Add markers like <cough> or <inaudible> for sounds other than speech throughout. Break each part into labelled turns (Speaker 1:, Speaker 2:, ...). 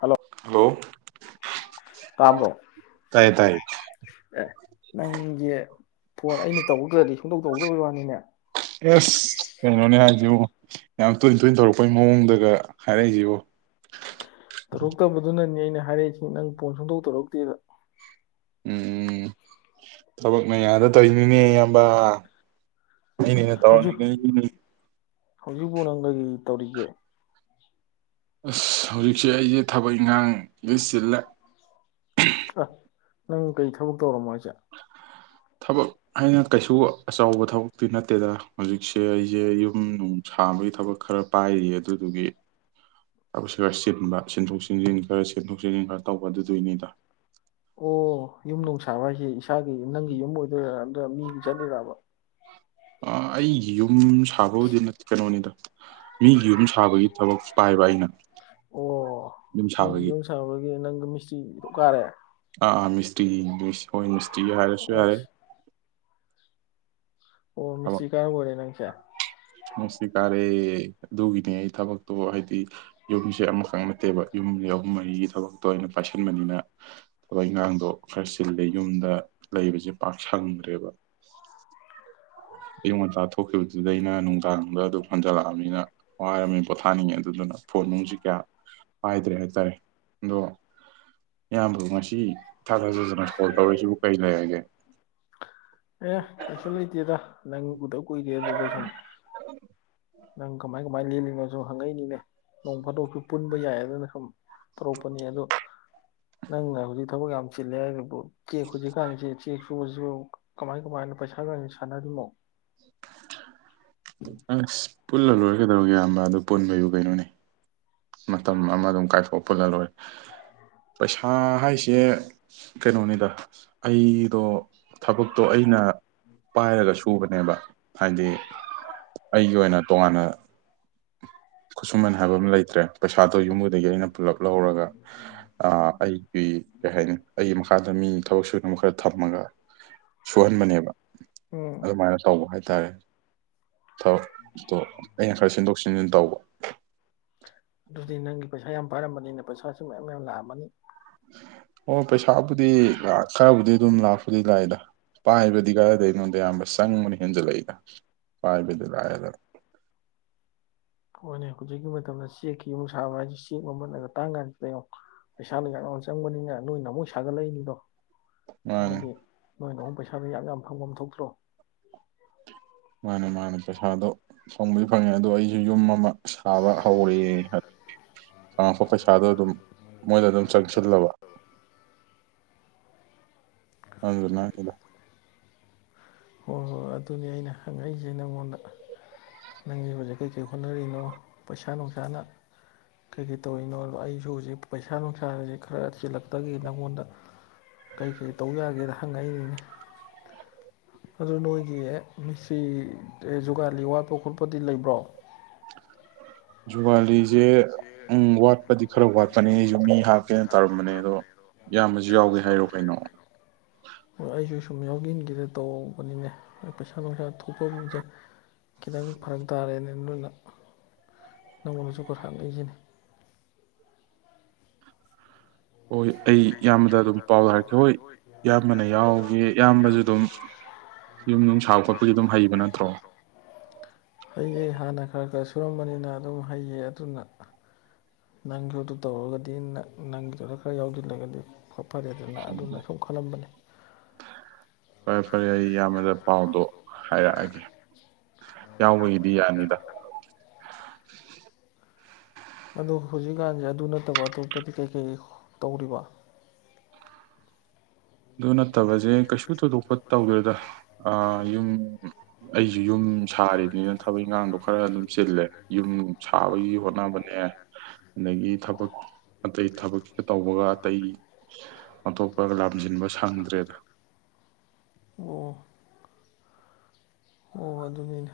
Speaker 1: Hello
Speaker 2: hello
Speaker 1: ꯇꯥꯝꯕ꯭ꯔꯣ
Speaker 2: ꯇꯥꯏꯌꯦ ꯇꯥꯏꯌꯦ
Speaker 1: ꯑꯦ ꯅꯪꯒꯤ ꯐꯣꯟ ꯑꯩꯅ ꯇꯧꯧꯕꯈ꯭ꯔꯗꯤ ꯐꯣꯡꯗꯣꯛ ꯇꯧꯗ ꯑꯣꯏ ꯋꯥꯅꯤꯅꯦ
Speaker 2: ꯑꯦꯁ ꯀꯩꯅꯣꯅꯦ ꯍꯥꯏꯁꯤꯨ ꯌꯥꯝ ꯇꯣꯏ ꯇꯣꯏꯅ ꯇꯧꯔꯛꯄꯩ ꯃꯑꯣꯡꯗꯒ ꯍꯥꯏꯔꯛꯏꯁꯤꯕꯨ
Speaker 1: ꯇꯧꯔꯛꯇꯕꯗꯨꯅꯅꯤ ꯑꯩꯅ ꯍꯥꯏꯔꯛꯏꯁꯤ ꯅꯪ ꯐꯣꯟ ꯁꯣꯟꯗꯣꯛ ꯇꯧꯔꯛꯇꯦꯗ
Speaker 2: ꯎꯝ ꯊꯕꯛꯅ ꯌꯥꯗ ꯇ ꯏꯅꯤ ꯝꯕ ꯅ ꯇꯅꯤ ꯀ
Speaker 1: ꯍꯧꯖꯤꯛꯐꯥꯎ ꯅꯪ ꯀꯔꯤ ꯇꯧꯔꯤꯒꯦ
Speaker 2: ꯑꯁ ꯍꯧꯖꯤꯛꯁꯦ ꯑꯩꯁꯦ ꯊꯕꯛ ꯏꯪꯈꯥꯡ ꯂꯤꯁ ꯆꯤꯜꯂꯦ
Speaker 1: ꯑ ꯅꯪ ꯀꯩ ꯊꯕꯛ ꯇꯧꯔꯝꯃꯣꯏꯁꯦ ꯆ
Speaker 2: ꯊꯕꯛ ꯍꯥꯏꯅ ꯀꯩꯁꯨ ꯑꯆꯧꯕ ꯊꯕꯛꯇꯤ ꯅꯠꯇꯦ ꯗꯦꯗ ꯍꯧꯖꯤꯛꯁꯦ ꯑꯩꯁꯦ ꯌꯨꯝ ꯅꯨꯡ ꯁꯥꯕꯒꯤ ꯊꯕꯛ ꯈꯔ ꯄꯥꯏꯔꯤ ꯑꯗꯨꯗꯨꯒꯤ ꯍꯥꯏꯕ ꯈꯔ ꯆꯤꯟꯕ ꯁꯤꯟꯊꯣꯛ ꯆꯟꯁꯤꯟ ꯈꯔ ꯆꯦꯟꯊꯣꯛ ꯆꯦꯟꯁꯤꯟ ꯈꯔ ꯇꯧꯕ ꯑꯗꯨꯗꯣꯏꯅꯤꯗ
Speaker 1: ꯑꯣ ꯌꯨꯝ ꯅꯨꯡ ꯁꯥꯕ ꯍꯥꯏꯁꯦ ꯏꯁꯥꯒꯤ ꯅꯪꯒꯤ ꯌꯨꯝ ꯑꯣꯏꯗꯣꯏꯔꯥ ꯑꯗꯨ ꯃꯤ ꯆꯠꯂꯤꯔꯕ
Speaker 2: ꯑ ꯑꯩ ꯌꯨꯝ ꯑꯗꯨꯝ ꯁꯥꯕꯕꯨꯗ ꯅꯠꯇꯦ ꯀꯩꯅꯣꯅꯤꯗ ꯃꯤꯒꯤ ꯌꯨꯝ ꯁꯥꯕꯒꯤ ꯊꯕꯛ ꯄꯥꯏꯕ ꯑꯩꯅ
Speaker 1: ꯑꯣ
Speaker 2: ꯌꯨꯝ
Speaker 1: ꯃꯤꯒꯤ
Speaker 2: ꯁꯥꯕꯒꯤ
Speaker 1: ꯌꯨꯝꯁꯥꯕꯒꯤ ꯅꯪ ꯃꯤꯁꯇ꯭ꯔꯤ ꯀꯥꯔꯦ
Speaker 2: ꯃꯤ ꯏꯁꯇ꯭ꯔꯤ ꯏꯪꯂꯤꯁ ꯍꯣꯏ ꯃꯤꯁꯇ꯭ꯔꯤ ꯍꯥꯏꯔꯁꯨ ꯌꯥꯔꯦ
Speaker 1: ꯑꯁ ꯑꯣ ꯃꯤꯁꯇꯔꯤꯀꯥ ꯑꯣꯏꯔꯦ ꯅꯪ ꯆꯦ
Speaker 2: ꯃꯤꯁꯇꯔꯤ ꯀꯥꯔꯦ ꯑꯗꯨꯒꯤꯅꯦ ꯑꯩ ꯊꯕꯛꯇꯣ ꯍꯥꯏꯗꯤ ꯌꯨꯝꯁꯦ ꯑꯃꯈꯛ ꯅꯠꯇꯦꯕ ꯌꯨꯝ ꯑꯍꯨꯝ ꯃꯔꯤꯒꯤ ꯊꯕꯛꯇꯣ ꯑꯩꯅ ꯄꯥꯏꯁꯟꯕꯅꯤꯅ ꯊꯕꯛ ꯏꯟꯈꯥꯡꯗꯣ ꯈꯔ ꯆꯜꯂꯦ ꯌꯨꯝꯗ ꯂꯩꯕꯁꯦ ꯄꯥꯛ ꯁꯪꯗ꯭ꯔꯦꯕ ꯑꯌꯤꯡ ꯉꯇꯥ ꯊꯣꯛꯈꯤꯕꯗꯨꯗ ꯑꯩꯅ ꯅꯨꯡꯗꯥꯡ ꯅꯨꯡꯗ ꯑꯗꯨꯝ ꯍꯟꯖꯤꯜꯂꯛꯑꯃꯤꯅ ꯋꯥꯔꯝꯃꯤ ꯄꯣꯊꯥꯅꯤꯡꯉꯤ ꯑꯗꯨꯗꯨꯅ ꯐꯣꯟ ꯅꯨꯡꯁꯤ ꯀꯌꯥ ꯄꯥꯏꯗ꯭ꯔꯦ ꯍꯥꯏꯇꯥꯔꯦ ꯑꯗꯣ ꯏꯌꯥꯝꯕ꯭ꯔꯣ ꯉꯁꯤ ꯊꯥꯗꯖꯖꯅ ꯉꯁꯤ ꯀꯣꯜ ꯇꯧꯔꯤꯁꯤꯕꯨ ꯀꯔꯤ ꯂꯩꯔꯒꯦ
Speaker 1: ꯅꯪꯎꯗ ꯀꯨꯏꯔꯅ ꯁꯨꯝ ꯅꯪ ꯀꯃꯥꯏ ꯀꯃꯥꯏ ꯂꯦꯜꯂꯤꯅꯣꯁꯨ ꯍꯪꯉꯛꯏꯅꯤꯅꯦ ꯅꯣꯡ ꯐꯥꯗꯣꯛꯁꯨ ꯄꯨꯟꯕ ꯌꯥꯏꯗꯅ ꯁꯨꯝ ꯇꯧꯔꯛꯄꯅꯤ ꯑꯗꯣ ꯅꯪꯅ ꯍꯧꯖꯤꯛ ꯊꯕꯛ ꯌꯥꯝ ꯆꯤꯜꯂꯦꯕꯨ ꯀꯦꯛ ꯍꯧꯖꯤ ꯀꯥꯟ ꯆꯦꯛ ꯁꯨꯕꯁꯦ ꯀꯃꯥꯏ ꯀꯃꯥꯏꯅ ꯄꯩꯁꯥꯒ ꯁꯥꯟꯅꯔꯤꯅꯣ
Speaker 2: ꯑꯁ ꯄꯨꯜꯂ ꯂꯣꯏꯔꯒꯗꯧꯒꯦ ꯏꯌꯥꯝꯕ ꯑꯗꯨ ꯄꯨꯟꯕꯩꯕꯨ ꯀꯩꯅꯣꯅꯦ ꯃꯇꯝ ꯑꯃ ꯑꯗꯨꯝ ꯀꯥꯏꯊꯣꯛꯄ ꯄꯨꯜꯂꯂꯣꯏꯔꯦ ꯄꯩꯁꯥ ꯍꯥꯏꯁꯦ ꯀꯩꯅꯣꯅꯤꯗ ꯑꯩꯗꯣ ꯊꯕꯛꯇꯣ ꯑꯩꯅ ꯄꯥꯏꯔꯒ ꯁꯨꯕꯅꯦꯕ ꯍꯥꯏꯗꯤ ꯑꯩꯒꯤ ꯑꯣꯏꯅ ꯇꯣꯉꯥꯟꯅ ꯈꯨꯠꯁꯨꯃꯟ ꯍꯥꯏꯕ ꯑꯃ ꯂꯩꯇ꯭ꯔꯦ ꯄꯩꯁꯥꯗꯣ ꯌꯨꯝꯕꯨꯗꯒꯤ ꯑꯩꯅ ꯄꯨꯂꯞ ꯂꯧꯔꯒ ꯑ ꯑꯩꯒꯤ ꯀꯩ ꯍꯥꯏꯅꯤ ꯑꯩꯒꯤ ꯃꯈꯥꯗ ꯃꯤ ꯊꯕꯛ ꯁꯨꯅ ꯈꯔ ꯊꯝꯃꯒ ꯁꯨꯍꯟꯕꯅꯦꯕ
Speaker 1: ꯎꯝ
Speaker 2: ꯑꯗꯨꯃꯥꯏꯅ ꯇꯧꯕ ꯍꯥꯏꯇꯥꯔꯦ ꯊꯥꯎ ꯑꯩꯅ ꯈꯔꯁꯤꯟꯗꯣꯛ ꯇꯧꯕ
Speaker 1: ꯑꯗꯨꯗꯤ ꯅꯪꯒꯤ ꯄꯩꯁꯥ ꯌꯥꯝ ꯄꯥꯏꯔꯝꯕꯅꯤꯅ ꯄꯩꯁꯥꯁꯨ ꯃꯌꯥꯝ ꯌꯥꯝ ꯂꯥꯛꯑꯃꯅꯤ
Speaker 2: ꯑꯣ ꯄꯩꯁꯥꯕꯨꯗꯤ ꯈꯔꯕꯨꯗꯤ ꯑꯗꯨꯝ ꯂꯥꯛ ꯈꯨ ꯂꯥꯏꯗ ꯄꯥꯏꯕꯗꯤ ꯀꯥꯏꯗ ꯑꯩꯉꯣꯟꯗ ꯑꯌꯥꯝꯕ ꯆꯪꯕꯅ ꯍꯦꯟꯖꯜꯂꯛꯏꯗ ꯄꯥꯏꯕꯗꯤ ꯂꯥꯏꯑꯗ
Speaker 1: ꯍꯣꯏꯅꯦ ꯍꯧꯖꯤꯛꯀꯤ ꯃꯇꯝꯗ ꯆꯦꯛꯀꯤ ꯑꯃꯨꯛ ꯁꯥꯕ ꯍꯥꯏꯁꯦ ꯆꯦꯛ ꯃꯃꯜꯅꯒ ꯇꯥꯡ ꯀꯥꯟꯁꯤꯗ ꯌꯦꯉꯨ ꯄꯩꯁꯥꯅ ꯌꯥꯝꯅ ꯆꯪꯕꯅꯤꯅ ꯅꯣꯏꯅ ꯑꯃꯨꯛ ꯁꯥꯒꯠꯂꯛꯏꯅꯤꯗꯣ꯫
Speaker 2: ꯃꯥꯅꯦ
Speaker 1: ꯍꯥꯏꯕꯗꯤ ꯅꯣꯏꯅ ꯑꯃꯛ ꯄꯩꯁꯥꯗ ꯌꯥꯝ ꯌꯥꯝ ꯐꯪꯕ ꯑꯃ ꯊꯣꯛꯇ꯭ꯔꯣ
Speaker 2: ꯃꯥꯅꯦ ꯃꯥꯅꯦ ꯄꯩꯁꯥꯗꯣ ꯁꯣꯡꯕꯩ ꯐꯪꯉꯦ ꯑꯗꯣ ꯑꯩꯁꯨ ꯌꯨꯝ ꯑꯃ ꯁꯥꯕ ꯍꯧꯔꯑꯦ ꯉꯥꯡꯉꯛꯄ ꯄꯩꯁꯥꯗꯣ ꯑꯗꯨꯝ ꯃꯣꯏꯗ ꯑꯗꯨꯝ ꯆꯪꯁꯤꯜꯂꯕ ꯑꯗꯨ ꯅꯪꯗ
Speaker 1: ꯍꯣꯏ ꯍꯣꯏ ꯑꯗꯨꯅꯤ ꯑꯩꯅ ꯍꯪꯉꯛꯏꯁꯦ ꯅꯪꯉꯣꯟꯗ ꯅꯪꯒꯤꯕꯁꯦ ꯀꯩꯀꯩ ꯍꯣꯠꯅꯔꯤꯅꯣ ꯄꯩꯁꯥ ꯅꯨꯡꯁꯥꯅ ꯀꯩꯀꯩ ꯇꯧꯔꯤꯅꯣ ꯑꯩꯁꯨ ꯍꯧꯖꯤꯛ ꯄꯩꯁꯥ ꯅꯨꯡꯁꯥꯖꯤ ꯈꯔ ꯆꯤꯜꯂꯛꯇꯒꯦ ꯅꯪꯉꯣꯟꯗ ꯀꯩ ꯀꯔꯤ ꯇꯧ ꯌꯥꯒꯦꯅ ꯍꯪꯉꯛꯏꯅꯤꯅꯦ ꯑꯗꯨ ꯅꯣꯏꯒꯤ ꯁꯤ ꯖꯨꯒꯥꯂꯤ ꯋꯥꯠꯄ ꯈꯣꯠꯄꯗꯤ ꯂꯩꯕ꯭ꯔꯣ
Speaker 2: ꯖꯨꯋꯥꯂꯤ ꯋꯥꯠꯄꯅꯦ ꯑꯩꯁꯨ ꯃꯤ ꯍꯥꯞꯀꯦꯅ ꯇꯧꯔꯝꯕꯅꯦ ꯑꯗꯣ ꯏꯌꯥꯝꯕꯁꯨ ꯌꯥꯎꯒꯦ
Speaker 1: ꯁꯨ ꯌꯥꯎꯦ ꯍꯥꯏꯔꯣ
Speaker 2: ꯀꯩꯅꯣ
Speaker 1: ꯀꯩꯅꯣ ꯁꯨꯝ ꯌꯥꯎꯁꯤꯟꯈꯤꯗꯦ ꯇꯧꯕꯧꯕꯅꯤꯅꯦ ꯄꯩꯁꯥ ꯅꯨꯡꯁꯥ ꯁꯐꯝꯁꯦ ꯈꯤꯇꯪ ꯐꯔꯛ ꯇꯥꯔꯛꯦꯅꯦ ꯅꯪꯅꯁꯨ ꯈꯊꯥꯡ ꯂꯩꯁꯤꯅꯤ
Speaker 2: ꯍꯣꯏ
Speaker 1: ꯑꯩ
Speaker 2: ꯏꯌꯥꯝꯕꯗ ꯑꯗꯨꯝ ꯄꯥꯎ ꯍꯥꯏꯔꯛꯀꯦ ꯍꯣꯏ ꯏꯌꯥꯝꯕꯅ ꯌꯥꯎꯒꯦ ꯏꯌꯥꯝꯕꯁꯨ ꯑꯗꯨꯝ ꯌꯨꯝ ꯅꯨꯡ ꯁꯥꯕ ꯈꯣꯠꯄꯒꯤ ꯑꯗꯨꯝ ꯍꯩꯕ
Speaker 1: ꯑꯗꯨꯝꯄ
Speaker 2: ꯅꯠꯇ꯭ꯔꯣ
Speaker 1: ꯍꯩꯌꯦ ꯍꯥꯟꯅ ꯈꯔ ꯈ ꯁꯨꯔꯝꯕꯅꯤꯅ ꯑꯗꯨꯝ ꯍꯩꯌꯦ ꯑꯗꯨꯅ ꯅꯪꯒꯤꯣꯗꯨ ꯇꯧꯔꯒꯗꯤ ꯅꯪꯒꯤꯗꯨꯗ ꯈꯔ ꯌꯥꯎꯁꯤꯜꯂꯒꯗꯤ ꯐꯔꯦꯗꯅ ꯑꯗꯨꯅ ꯁꯨꯝ ꯈꯜꯂꯝꯕꯅꯤ
Speaker 2: ꯎ ꯐꯔꯦ ꯐꯔꯦ ꯑꯩ ꯏꯌꯥꯝꯕꯗ ꯄꯥꯎꯗꯣ ꯍꯥꯏꯔꯛꯑꯒꯦ ꯌꯥꯎꯕꯒꯤꯗꯤ ꯌꯥꯅꯤꯗ inaudible
Speaker 1: ꯑꯗꯨꯗ ꯍꯧꯖꯤꯛꯀꯥꯟꯁꯦ ꯑꯗꯨ ꯅꯠꯇꯕ ꯑꯇꯣꯞꯄꯗꯤ ꯀꯩꯀꯩ ꯇꯧꯔꯤꯕ
Speaker 2: ꯑꯗꯨ ꯅꯠꯇꯕꯁꯦ ꯀꯩꯁꯨ ꯊꯣꯏꯗꯣꯛꯄ ꯇꯧꯗꯣꯏꯗ ꯑ ꯌꯨꯝ ꯑꯩꯁꯨ ꯌꯨꯝ ꯁꯥꯔꯤꯅꯤꯅ ꯊꯕꯛ ꯏꯪꯈꯥꯡꯗꯣ ꯈꯔ ꯑꯗꯨꯝ ꯆꯤꯜꯂꯦ ꯌꯨꯝ ꯁꯥꯕꯒꯤ ꯍꯣꯠꯅꯕꯅꯦ ꯑꯗꯒꯤ ꯊꯕꯛ ꯑꯇꯩ ꯊꯕꯛ ꯇꯧꯕꯒ ꯑꯇꯩ ꯑꯣꯟꯊꯣꯛꯄꯒ ꯪꯗ꯭ꯔꯦꯕ
Speaker 1: ꯑꯣ ꯑꯣ ꯑꯗꯨꯅꯤꯅꯦ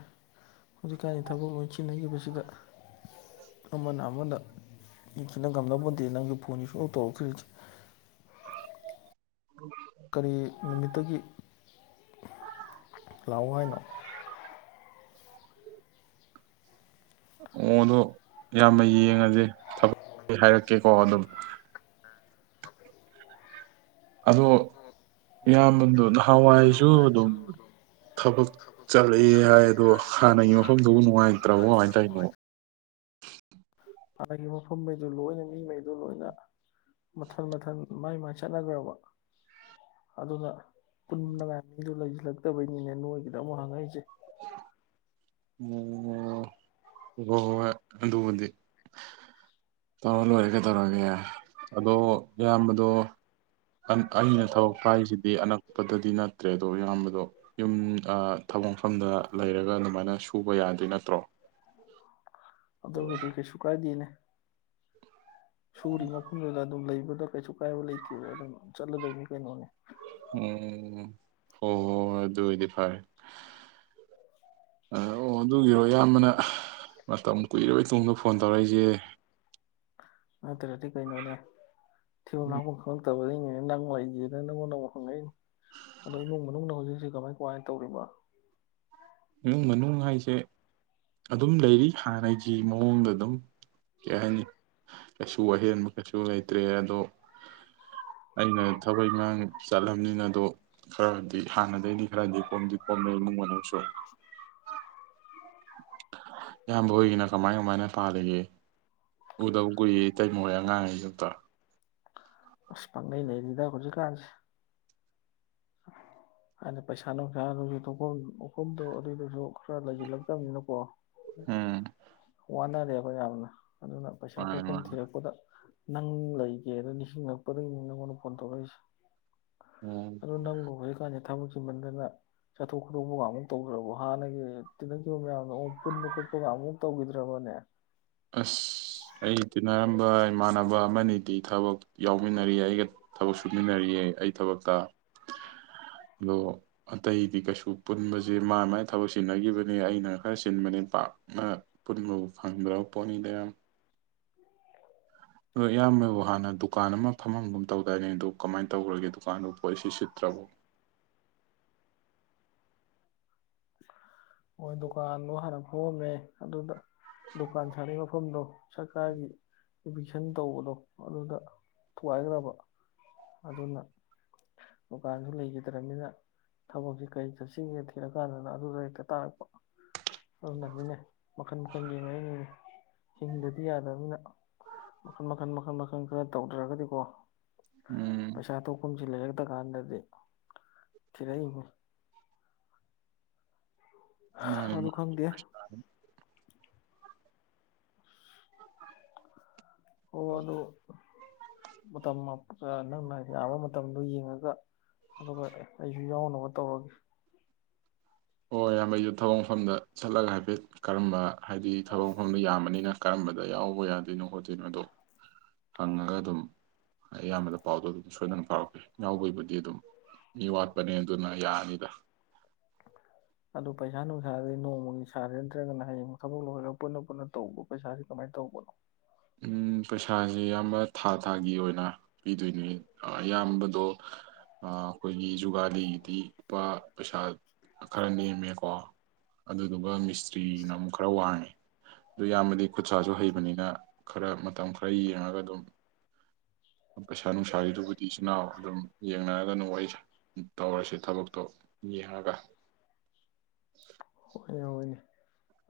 Speaker 1: ꯍꯧꯖꯤꯛꯀꯥꯟꯗꯤ ꯊꯕꯛ ꯂꯣꯏꯁꯤꯟꯅꯈꯤꯕꯁꯤꯗ ꯑꯃꯅ ꯑꯃꯅ ꯏꯁꯨꯅꯪꯝꯅꯕꯕꯨꯟꯗꯦ ꯅꯪꯒ ꯀꯁꯨ ꯑꯣ ꯇꯧꯈ꯭ꯔꯖ
Speaker 2: ꯎ
Speaker 1: ꯀꯔꯤ ꯅꯨꯃꯤꯠꯇꯒꯤ ꯂꯥꯛꯑꯣ ꯍꯥꯏꯅꯣ
Speaker 2: ꯑꯣꯗꯣ ꯌꯥꯝꯌꯥꯝꯕ ꯌꯦꯡꯉꯁꯦ ꯊꯕꯛ ꯍꯥꯏꯔꯛꯀꯦꯀꯣ ꯑꯗꯨꯝ ꯑꯗꯣ ꯏꯌꯥꯝꯕꯗꯣ ꯅꯍꯥꯟꯋꯥꯏꯁꯨ ꯑꯗꯨꯝ ꯊꯕꯛ ꯆꯠꯂꯛꯑꯦ ꯍꯥꯏ ꯑꯗꯣ ꯍꯥꯟꯅꯒꯤ ꯃꯐꯝꯗꯨꯕꯨ ꯅꯨꯡꯉꯥꯏꯇ꯭ꯔꯕꯣ ꯀꯃꯥꯏꯅ ꯇꯧꯔꯤꯅꯣ
Speaker 1: ꯑꯒꯤ ꯃꯐꯝꯈꯩꯗꯨ ꯂꯣꯏꯅ ꯃꯤꯉꯩꯗꯨ ꯂꯣꯏꯅ ꯃꯊꯟ ꯃꯊꯟ ꯃꯥꯏ ꯃꯥꯏ ꯆꯠꯅꯈ꯭ꯔꯕ ꯑꯗꯨꯅ ꯄꯨꯟꯅꯉꯥꯏ ꯃꯤꯗꯣ ꯂꯩꯁꯤꯜꯂꯛꯇꯕꯩꯅꯤꯅꯦ ꯅꯣꯏꯒꯤꯗ ꯑꯃꯨꯛ ꯍꯪꯉꯛꯏꯁꯦ
Speaker 2: ꯑꯣ ꯍꯣꯏ ꯍꯣꯏ ꯍꯣꯏ ꯑꯗꯨꯕꯨꯗꯤ ꯇꯧꯔ ꯂꯣꯏꯔꯒꯦ ꯇꯧꯔꯒꯦ ꯌꯥꯔ ꯑꯗꯣ ꯏꯌꯥꯝꯕꯗꯣ ꯑꯩꯅ ꯊꯕꯛ ꯄꯥꯏꯁꯤꯗꯤ ꯑꯅꯛꯄꯗꯗꯤ ꯅꯠꯇ꯭ꯔꯦ ꯑꯗꯣ ꯏꯌꯥꯝꯕꯗꯣ ꯌꯨꯝ ꯊꯕꯛꯐꯝꯗ ꯂꯩꯔꯒ ꯑꯗꯨꯃꯥꯏꯅ ꯁꯨꯕ ꯌꯥꯗꯣꯏ ꯅꯠꯇ꯭ꯔꯣ
Speaker 1: ꯑꯗꯨ ꯀꯤꯗꯤ ꯀꯩꯁꯨ ꯀꯥꯏꯗꯦꯅꯦ ꯁꯨꯔꯤ ꯃꯐꯝꯗꯨꯗ ꯑꯗꯨꯝ ꯂꯩꯕꯗ ꯀꯩꯁꯨ ꯀꯥꯏꯕ ꯂꯩꯇꯦꯕ ꯑꯗꯨꯝ ꯆꯠꯂꯗꯧꯅꯤ ꯀꯩꯅꯣꯅꯤ
Speaker 2: ꯎꯝ ꯍꯣꯏ ꯍꯣꯏ ꯍꯣꯏ ꯑꯗꯨ ꯑꯣꯏꯗꯤ ꯐꯔꯦ ꯑ ꯑꯣ ꯑꯗꯨꯒꯤꯔꯣ ꯑꯌꯥꯝꯕꯅ ꯃꯇꯝ ꯀꯨꯏꯔꯣꯏ ꯇꯨꯡꯗ ꯐꯣꯟ ꯇꯧꯔꯛꯏꯁꯦ
Speaker 1: ꯑꯗꯨꯔꯗꯤ ꯀꯩꯅꯣꯅꯦ ꯊ <unintelligible> ꯐꯠꯇꯕꯁꯤꯡꯅꯦ ꯅꯪ ꯂꯩꯒꯦꯗꯅ ꯅꯪꯉꯣꯟ ꯅꯪ ꯍꯪꯉꯛꯏ ꯑꯗꯣ ꯏꯃꯨꯡ ꯃꯅꯨꯡꯅ ꯍꯧꯖꯤꯛꯁꯤ ꯀꯃꯥꯏ ꯀꯃꯥꯏꯅ ꯇꯧꯔꯤꯕ
Speaker 2: ꯏꯃꯨꯡ ꯃꯅꯨꯡ ꯍꯥꯏꯁꯦ ꯑꯗꯨꯝ ꯂꯩꯔꯤ ꯍꯥꯟꯅꯩꯗꯤ ꯐ ꯃꯑꯣꯡꯗ ꯑꯗꯨꯝ ꯀꯩ ꯍꯥꯏꯅꯤ ꯀꯩꯁꯨ ꯑꯍꯦꯟꯕ ꯀꯩꯁꯨ ꯂꯩꯇ꯭ꯔꯦ ꯑꯗꯣ ꯑꯩꯅ ꯊꯕꯛ ꯏꯉꯥꯡ ꯆꯠꯂꯝꯅꯤꯅ ꯑꯗꯣ ꯈꯔꯗꯤ ꯍꯥꯟꯅꯗꯒꯤꯩꯗꯤ ꯈꯔꯗꯤ ꯀꯣꯝꯗꯤ ꯀꯣꯝꯃꯦ ꯏꯃꯨꯡ ꯃꯅꯨꯡꯁꯨ ꯏꯌꯥꯝꯕ ꯍꯣꯏꯒꯤꯅ ꯀꯃꯥꯏ ꯀꯃꯥꯏꯅ ꯄꯥꯜꯂꯤꯒꯦ ꯎꯗꯕ ꯀꯨꯏꯔꯦ ꯏꯇꯩꯃꯍꯣꯏ ꯑꯉꯥꯡꯉꯩꯁꯨ ꯑꯃꯇ
Speaker 1: ꯑꯁ ꯄꯪꯂꯩ ꯂꯩꯔꯤꯗ ꯍꯧꯖꯤꯛꯀꯥꯟꯁꯦ ꯑ ꯄꯩꯁꯥ ꯅꯨꯡꯁꯥꯁꯨ ꯎ ꯑꯗꯨꯁꯨ ꯈꯔ ꯂꯩꯁꯤꯜꯂꯛꯇꯕꯅꯤꯅꯀꯣ
Speaker 2: ꯎꯝ
Speaker 1: ꯋꯥꯅꯔꯦꯕ ꯌꯥꯝꯅ ꯑꯗꯨꯅ ꯄꯩꯁꯥ
Speaker 2: ꯃꯥꯅꯦ
Speaker 1: ꯊꯣꯛꯧꯐꯝ
Speaker 2: ꯃꯥꯅꯦ
Speaker 1: ꯊꯤꯔꯛꯄꯗ ꯅꯪ ꯂꯩꯒꯦꯗ ꯅꯤꯡꯁꯤꯡꯉꯛꯄꯗꯒꯤ ꯅꯪꯉꯣꯟꯗ ꯐꯣꯟ ꯇꯧꯔꯛꯏꯁꯦ ꯑꯗꯣ ꯅꯪꯕꯨ ꯍꯧꯖꯤꯛꯀꯥꯟꯗꯤ ꯊꯕꯛ ꯆꯤꯃꯟꯗꯅ ꯆꯠꯊꯣꯛ ꯈꯣꯇꯣꯛꯄꯒꯃꯨꯛ ꯇꯧꯗ꯭ꯔꯕꯣ ꯍꯥꯟꯅꯒꯤ ꯇꯤꯟꯅꯈꯤꯕ ꯃꯌꯥꯝꯗꯣ ꯑꯣ ꯄꯨꯟꯕ ꯈꯣꯠꯄꯒꯃꯨꯛ ꯇꯧꯈꯤꯗ꯭ꯔꯕꯅꯦ
Speaker 2: ꯑꯁ ꯑꯩ ꯇꯤꯅꯥꯔꯝꯕ ꯏꯃꯥꯟꯅꯕ ꯑꯃꯅꯤꯗꯤ ꯊꯕꯛ ꯌꯥꯎꯃꯤꯟꯅꯔꯤꯌꯦ ꯑꯩꯒ ꯊꯕꯛ ꯁꯨꯃꯤꯟꯅꯔꯤꯌꯦ ꯑꯩ ꯊꯕꯛꯇ ꯑꯗꯣ ꯑꯇꯩꯗꯤ ꯀꯩꯁꯨ ꯄꯨꯟꯕꯁꯦ ꯃꯥ ꯃꯥꯏ ꯊꯕꯛ ꯁꯤꯟꯅꯈꯤꯕꯅꯦ ꯑꯩꯅ ꯈꯔ ꯆꯤꯟꯕꯅꯦ ꯄꯥꯛꯅ ꯄꯨꯟꯕꯕꯨ ꯐꯪꯗ꯭ꯔꯣ ꯄꯅꯤꯗꯦꯔꯝ ꯑꯣ ꯏꯌꯥꯝꯕꯕꯨ ꯍꯥꯟꯅ ꯗꯨꯀꯥꯟ ꯑꯃ ꯐꯝꯃꯝꯒꯨꯝ ꯇꯧꯗꯥꯏꯅꯦ ꯑꯗꯨ ꯀꯃꯥꯏꯅ ꯇꯧꯈ꯭ꯔꯒꯦ ꯗꯨꯀꯥꯟꯗꯨ ꯄꯣꯠꯁꯤ ꯁꯤꯠꯇ꯭ꯔꯕꯣ
Speaker 1: ꯍꯣꯏ ꯗꯨꯀꯥꯟꯗꯣ ꯍꯥꯟꯅ ꯐꯣꯝꯃꯦ ꯑꯗꯨꯗ ꯗꯨꯀꯥꯟ ꯁꯥꯔꯤ ꯃꯐꯝꯗꯣ ꯁꯔꯀꯥꯔꯒꯤ ꯏꯚꯤꯛꯁꯟ ꯇꯧꯕꯗꯣ ꯑꯗꯨꯗ ꯊꯨꯒꯥꯏꯈ꯭ꯔꯕ ꯑꯗꯨꯅ ꯗꯨꯀꯥꯟꯁꯨ ꯂꯩꯈꯤꯗ꯭ꯔꯕꯅꯤꯅ ꯊꯕꯛꯁꯤ ꯀꯔꯤ ꯆꯠꯁꯤꯒꯦ ꯊꯤꯔꯀꯥꯟꯗ ꯑꯗꯨꯗ ꯍꯦꯛꯇ ꯇꯥꯔꯛꯄ ꯑꯗꯨꯅꯅꯤꯅꯦ ꯃꯈꯟ ꯃꯈꯟ ꯌꯦꯡꯉꯏꯉꯅꯦ ꯍꯤꯡꯗꯗꯤ ꯌꯥꯗꯕꯅꯤꯅ ꯃꯈꯟ ꯃꯈꯜ ꯃꯈꯜ ꯃꯈꯜ ꯈꯔ ꯇꯧꯗ꯭ꯔꯒꯗꯤꯀꯣ
Speaker 2: ꯎꯝ
Speaker 1: ꯄꯁꯥ ꯇꯣ ꯀꯨꯝ ꯁꯤꯂ ꯆꯒꯗ ꯀꯥꯥꯟꯗꯗꯤ ꯏ ꯆꯤꯔ <unintelligible>
Speaker 2: ꯃꯥꯅꯦ
Speaker 1: ꯑꯗꯨ
Speaker 2: ꯃꯥꯅꯦ
Speaker 1: ꯈꯪꯗꯦ
Speaker 2: ꯎ
Speaker 1: ꯑꯣ ꯑꯗꯨ ꯃꯇꯝ ꯅꯪꯅ ꯌꯥꯕ ꯃꯇꯝꯗꯣ ꯌꯦꯡꯉꯒ ꯑꯗꯨꯒ ꯑꯩꯁꯨ ꯌꯥꯎꯅꯕ ꯇꯧꯔꯒꯦ
Speaker 2: ꯑꯣ ꯌꯥꯝꯕꯩꯁꯨ ꯊꯕꯛ ꯃꯐꯝꯗ ꯆꯠꯂꯒ ꯍꯥꯏꯐꯦꯠ ꯀꯔꯝꯕ ꯍꯥꯏꯗꯤ ꯊꯕꯛ ꯃꯐꯝꯗꯣ ꯌꯥꯝꯕꯅꯤꯅ ꯀꯔꯝꯕꯗ ꯌꯥꯎꯕ ꯌꯥꯗꯣꯏꯅꯣ ꯈꯣꯠꯇꯣꯏꯅꯣꯗꯣ ꯍꯪꯉꯒ ꯑꯗꯨꯝ ꯑꯌꯥꯝꯕꯗ ꯄꯥꯎꯗꯣ ꯑꯗꯨꯝ ꯁꯣꯏꯗꯅ ꯐꯥꯎꯔꯛꯀꯦ ꯌꯥꯎꯕꯒꯤꯕꯨꯗꯤ ꯑꯗꯨꯝ ꯃꯤ ꯋꯥꯠꯄꯅꯦ ꯑꯗꯨꯅ ꯌꯥꯅꯤꯗ
Speaker 1: ꯑꯗꯨꯗ ꯄꯩꯁꯥ ꯅꯨꯡꯁꯥꯗꯤ ꯅꯣꯡꯃꯒꯤ ꯁꯥꯔꯦ ꯅꯠꯇ꯭ꯔꯒꯅ ꯍꯌꯦꯡ ꯊꯕꯛ ꯂꯣꯏꯔꯒ ꯄꯨꯟꯅ ꯄꯨꯟꯅ ꯇꯧꯕ ꯄꯩꯁꯥꯁꯤ ꯀꯃꯥꯏꯅ ꯇꯧꯕꯅꯣ
Speaker 2: ꯎꯝ ꯄꯩꯁꯥꯁꯦ ꯑꯌꯥꯝꯕ ꯊꯥ ꯊꯥꯒꯤ ꯑꯣꯏꯅ ꯄꯤꯗꯣꯏꯅꯦ ꯑꯌꯥꯝꯕꯗꯣ ꯑꯩꯈꯣꯏꯒꯤ ꯖꯨꯒꯥꯂꯤꯒꯤꯗꯤ ꯂꯄꯥ ꯄꯩꯁꯥ ꯈꯔ ꯅꯦꯝꯃꯦꯀꯣ ꯑꯗꯨꯗꯨꯒ ꯁꯔꯤ ꯅꯝ ꯈꯔ ꯋꯥꯔꯅꯤꯦ ꯑꯗꯨ ꯌꯥꯝꯕꯗꯤ ꯈꯨꯠꯁꯁꯨ ꯍꯩꯕꯅꯤꯅ ꯈꯔ ꯃꯇꯝ ꯈꯔ ꯌꯦꯡꯉꯒ ꯑꯗꯨꯝ ꯄꯩꯁꯥ ꯅꯨꯡꯁꯥꯒꯤꯗꯨꯕꯨꯗꯤ ꯏꯆꯤꯟꯜ ꯏꯅꯥꯎ ꯑꯗꯨꯝ ꯌꯦꯡꯅꯔꯒ ꯑꯗꯨꯝ ꯋꯥꯔꯤ ꯇꯧꯔꯁꯦ ꯊꯕꯛꯇꯣ ꯌꯦꯡꯉꯒ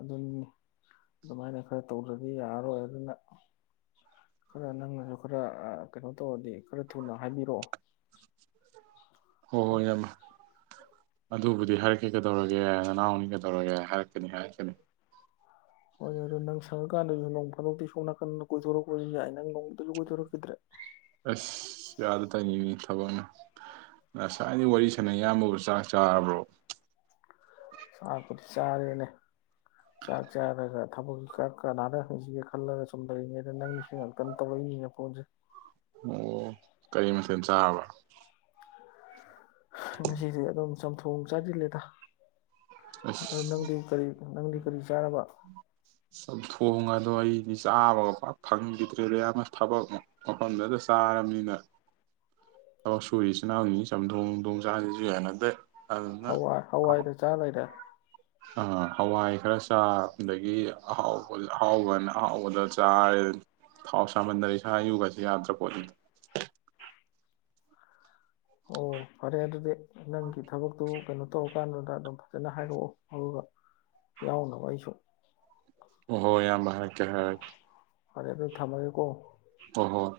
Speaker 1: ꯑꯗꯨꯅꯤ ꯑꯗꯨꯃꯥꯏꯅ ꯈꯔ ꯇꯧꯗ꯭ꯔꯗꯤ ꯌꯥꯔꯔꯣꯏ ꯑꯗꯨꯅ ꯈꯔ ꯅꯪꯅꯁꯨ ꯈꯔ ꯀꯩꯅꯣ ꯇꯧꯔꯗꯤ ꯈꯔ ꯊꯨꯅ ꯍꯥꯏꯕꯤꯔꯛꯑꯣ꯫
Speaker 2: ꯍꫭ ꯍꯣꯏ ꯌꯥꯝ ꯑꯗꯨꯕꯨꯗꯤ ꯍꯥꯏꯔꯛꯀꯦ ꯀꯩꯗꯧꯔꯒꯦ ꯅꯅꯥꯎꯅꯤ ꯀꯩꯗꯧꯔꯒꯦ ꯍꯥꯏꯔꯛꯀꯅꯤ ꯍꯥꯏꯔꯛꯀꯅꯤ꯫
Speaker 1: ꯍꯣꯏꯅꯦ ꯑꯗꯣ ꯅꯪ ꯁꯪꯉꯀꯥꯟꯗꯁꯨ ꯅꯣꯡ ꯐꯗꯧꯛꯇꯤ ꯁꯣ ꯅꯥꯀꯟꯗ ꯀꯣꯏꯊꯣꯔꯛꯄꯁꯨ ꯌꯥꯏ ꯅꯪ ꯅꯣꯡꯃꯇꯁꯨ ꯀꯣꯏꯊꯣꯔꯛꯈꯤꯗ꯭ꯔꯦ꯫
Speaker 2: ꯑꯁ ꯌꯥꯗ ꯇꯅꯤꯅꯤ ꯊꯕꯛꯅ ꯉꯁꯥꯏꯗꯤ ꯋꯥꯔꯤ ꯁꯥꯟꯅꯩ ꯏꯌꯥꯝꯕꯕꯨ ꯆꯥꯛ ꯆꯥꯔꯕ꯭ꯔꯣ꯫
Speaker 1: ꯆꯥꯛꯄꯨꯗꯤ ꯆꯥꯔꯦꯅꯦ ꯆꯥꯛ ꯆꯥꯔꯒ ꯊꯕꯛ ꯀꯩꯀꯥ ꯀꯅꯥꯗ ꯍꯪꯁꯤꯒꯦ ꯈꯜꯂꯒ ꯁꯨꯝ ꯇꯧꯔꯤꯉꯩꯗ ꯅꯪꯁꯤ ꯉꯥꯛꯇꯪ ꯇꯧꯔꯛꯏꯉ ꯄꯣꯟꯁꯦ꯫
Speaker 2: ꯑꯣ ꯀꯔꯤ ꯃꯊꯦꯜ ꯆꯥꯔꯕ꯫
Speaker 1: ꯉꯁꯤꯗꯤ ꯑꯗꯨꯝ ꯆꯝꯊꯣꯡ ꯆꯥꯁꯤꯜꯂꯦꯗ꯫ ꯅꯪꯗꯤ
Speaker 2: ꯑꯁ
Speaker 1: ꯀꯔꯤ ꯅꯪꯗꯤ ꯀꯔꯤ ꯆꯥꯔꯕ꯫
Speaker 2: ꯆꯝꯊꯣꯡ ꯑꯗꯣ ꯑꯩꯗꯤ ꯆꯥꯕꯒ ꯄꯥꯛ ꯐꯪꯈꯤꯗ꯭ꯔꯦꯗ ꯌꯥꯝꯅ ꯊꯕꯛ ꯃꯐꯝꯗꯨꯗ ꯆꯥꯔꯕꯅꯤꯅ ꯊꯕꯛ ꯁꯨꯔꯤ ꯏꯆꯤꯜ ꯏꯅꯥꯎꯅꯤ ꯆꯝꯊꯣꯡꯊꯣꯡ ꯆꯥꯁꯤꯁꯨ ꯌꯥꯅꯗꯦ꯫ ꯑꯗꯨꯅ
Speaker 1: ꯍꯋꯥꯏ ꯍꯋꯥꯏꯗꯨ ꯆꯥ ꯂꯩꯔꯦ꯫
Speaker 2: ꯑ ꯍꯋꯥꯏ ꯈꯔ ꯆꯥ ꯑꯗꯒꯤ ꯑꯍꯥꯎꯕ ꯑꯍꯥꯎꯕꯅ ꯑꯍꯥꯎꯕꯗ ꯆꯥꯔꯦ ꯊꯥꯎ ꯁꯥꯃꯟꯗ ꯏꯁꯥ ꯌꯨꯒꯁ ꯌꯥꯗ꯭ꯔꯥ ꯄꯣꯠꯅꯤ꯫
Speaker 1: ꯑꯣ ꯐꯔꯦ ꯑꯗꯨꯗꯤ꯫ ꯅꯪꯒꯤ ꯊꯕꯛꯇꯨ ꯀꯩꯅꯣ ꯇꯧ ꯀꯥꯟꯗꯨꯗ ꯑꯗꯨꯝ ꯐꯖꯅ ꯍꯥꯏꯔꯛꯑꯣ ꯑꯗꯨꯒ ꯌꯥꯎꯅꯕ ꯑꯩꯁꯨ
Speaker 2: ꯑꯣꯍꯣ ꯏꯌꯥꯝꯕ ꯍꯥꯏꯔꯛꯀꯦ ꯍꯥꯏꯔꯛꯀꯦ꯫
Speaker 1: ꯐꯔꯦ ꯑꯗꯨ ꯊꯝꯃꯒꯦꯀꯣ꯫
Speaker 2: ꯍꫭ ꯍꯣꯏ꯫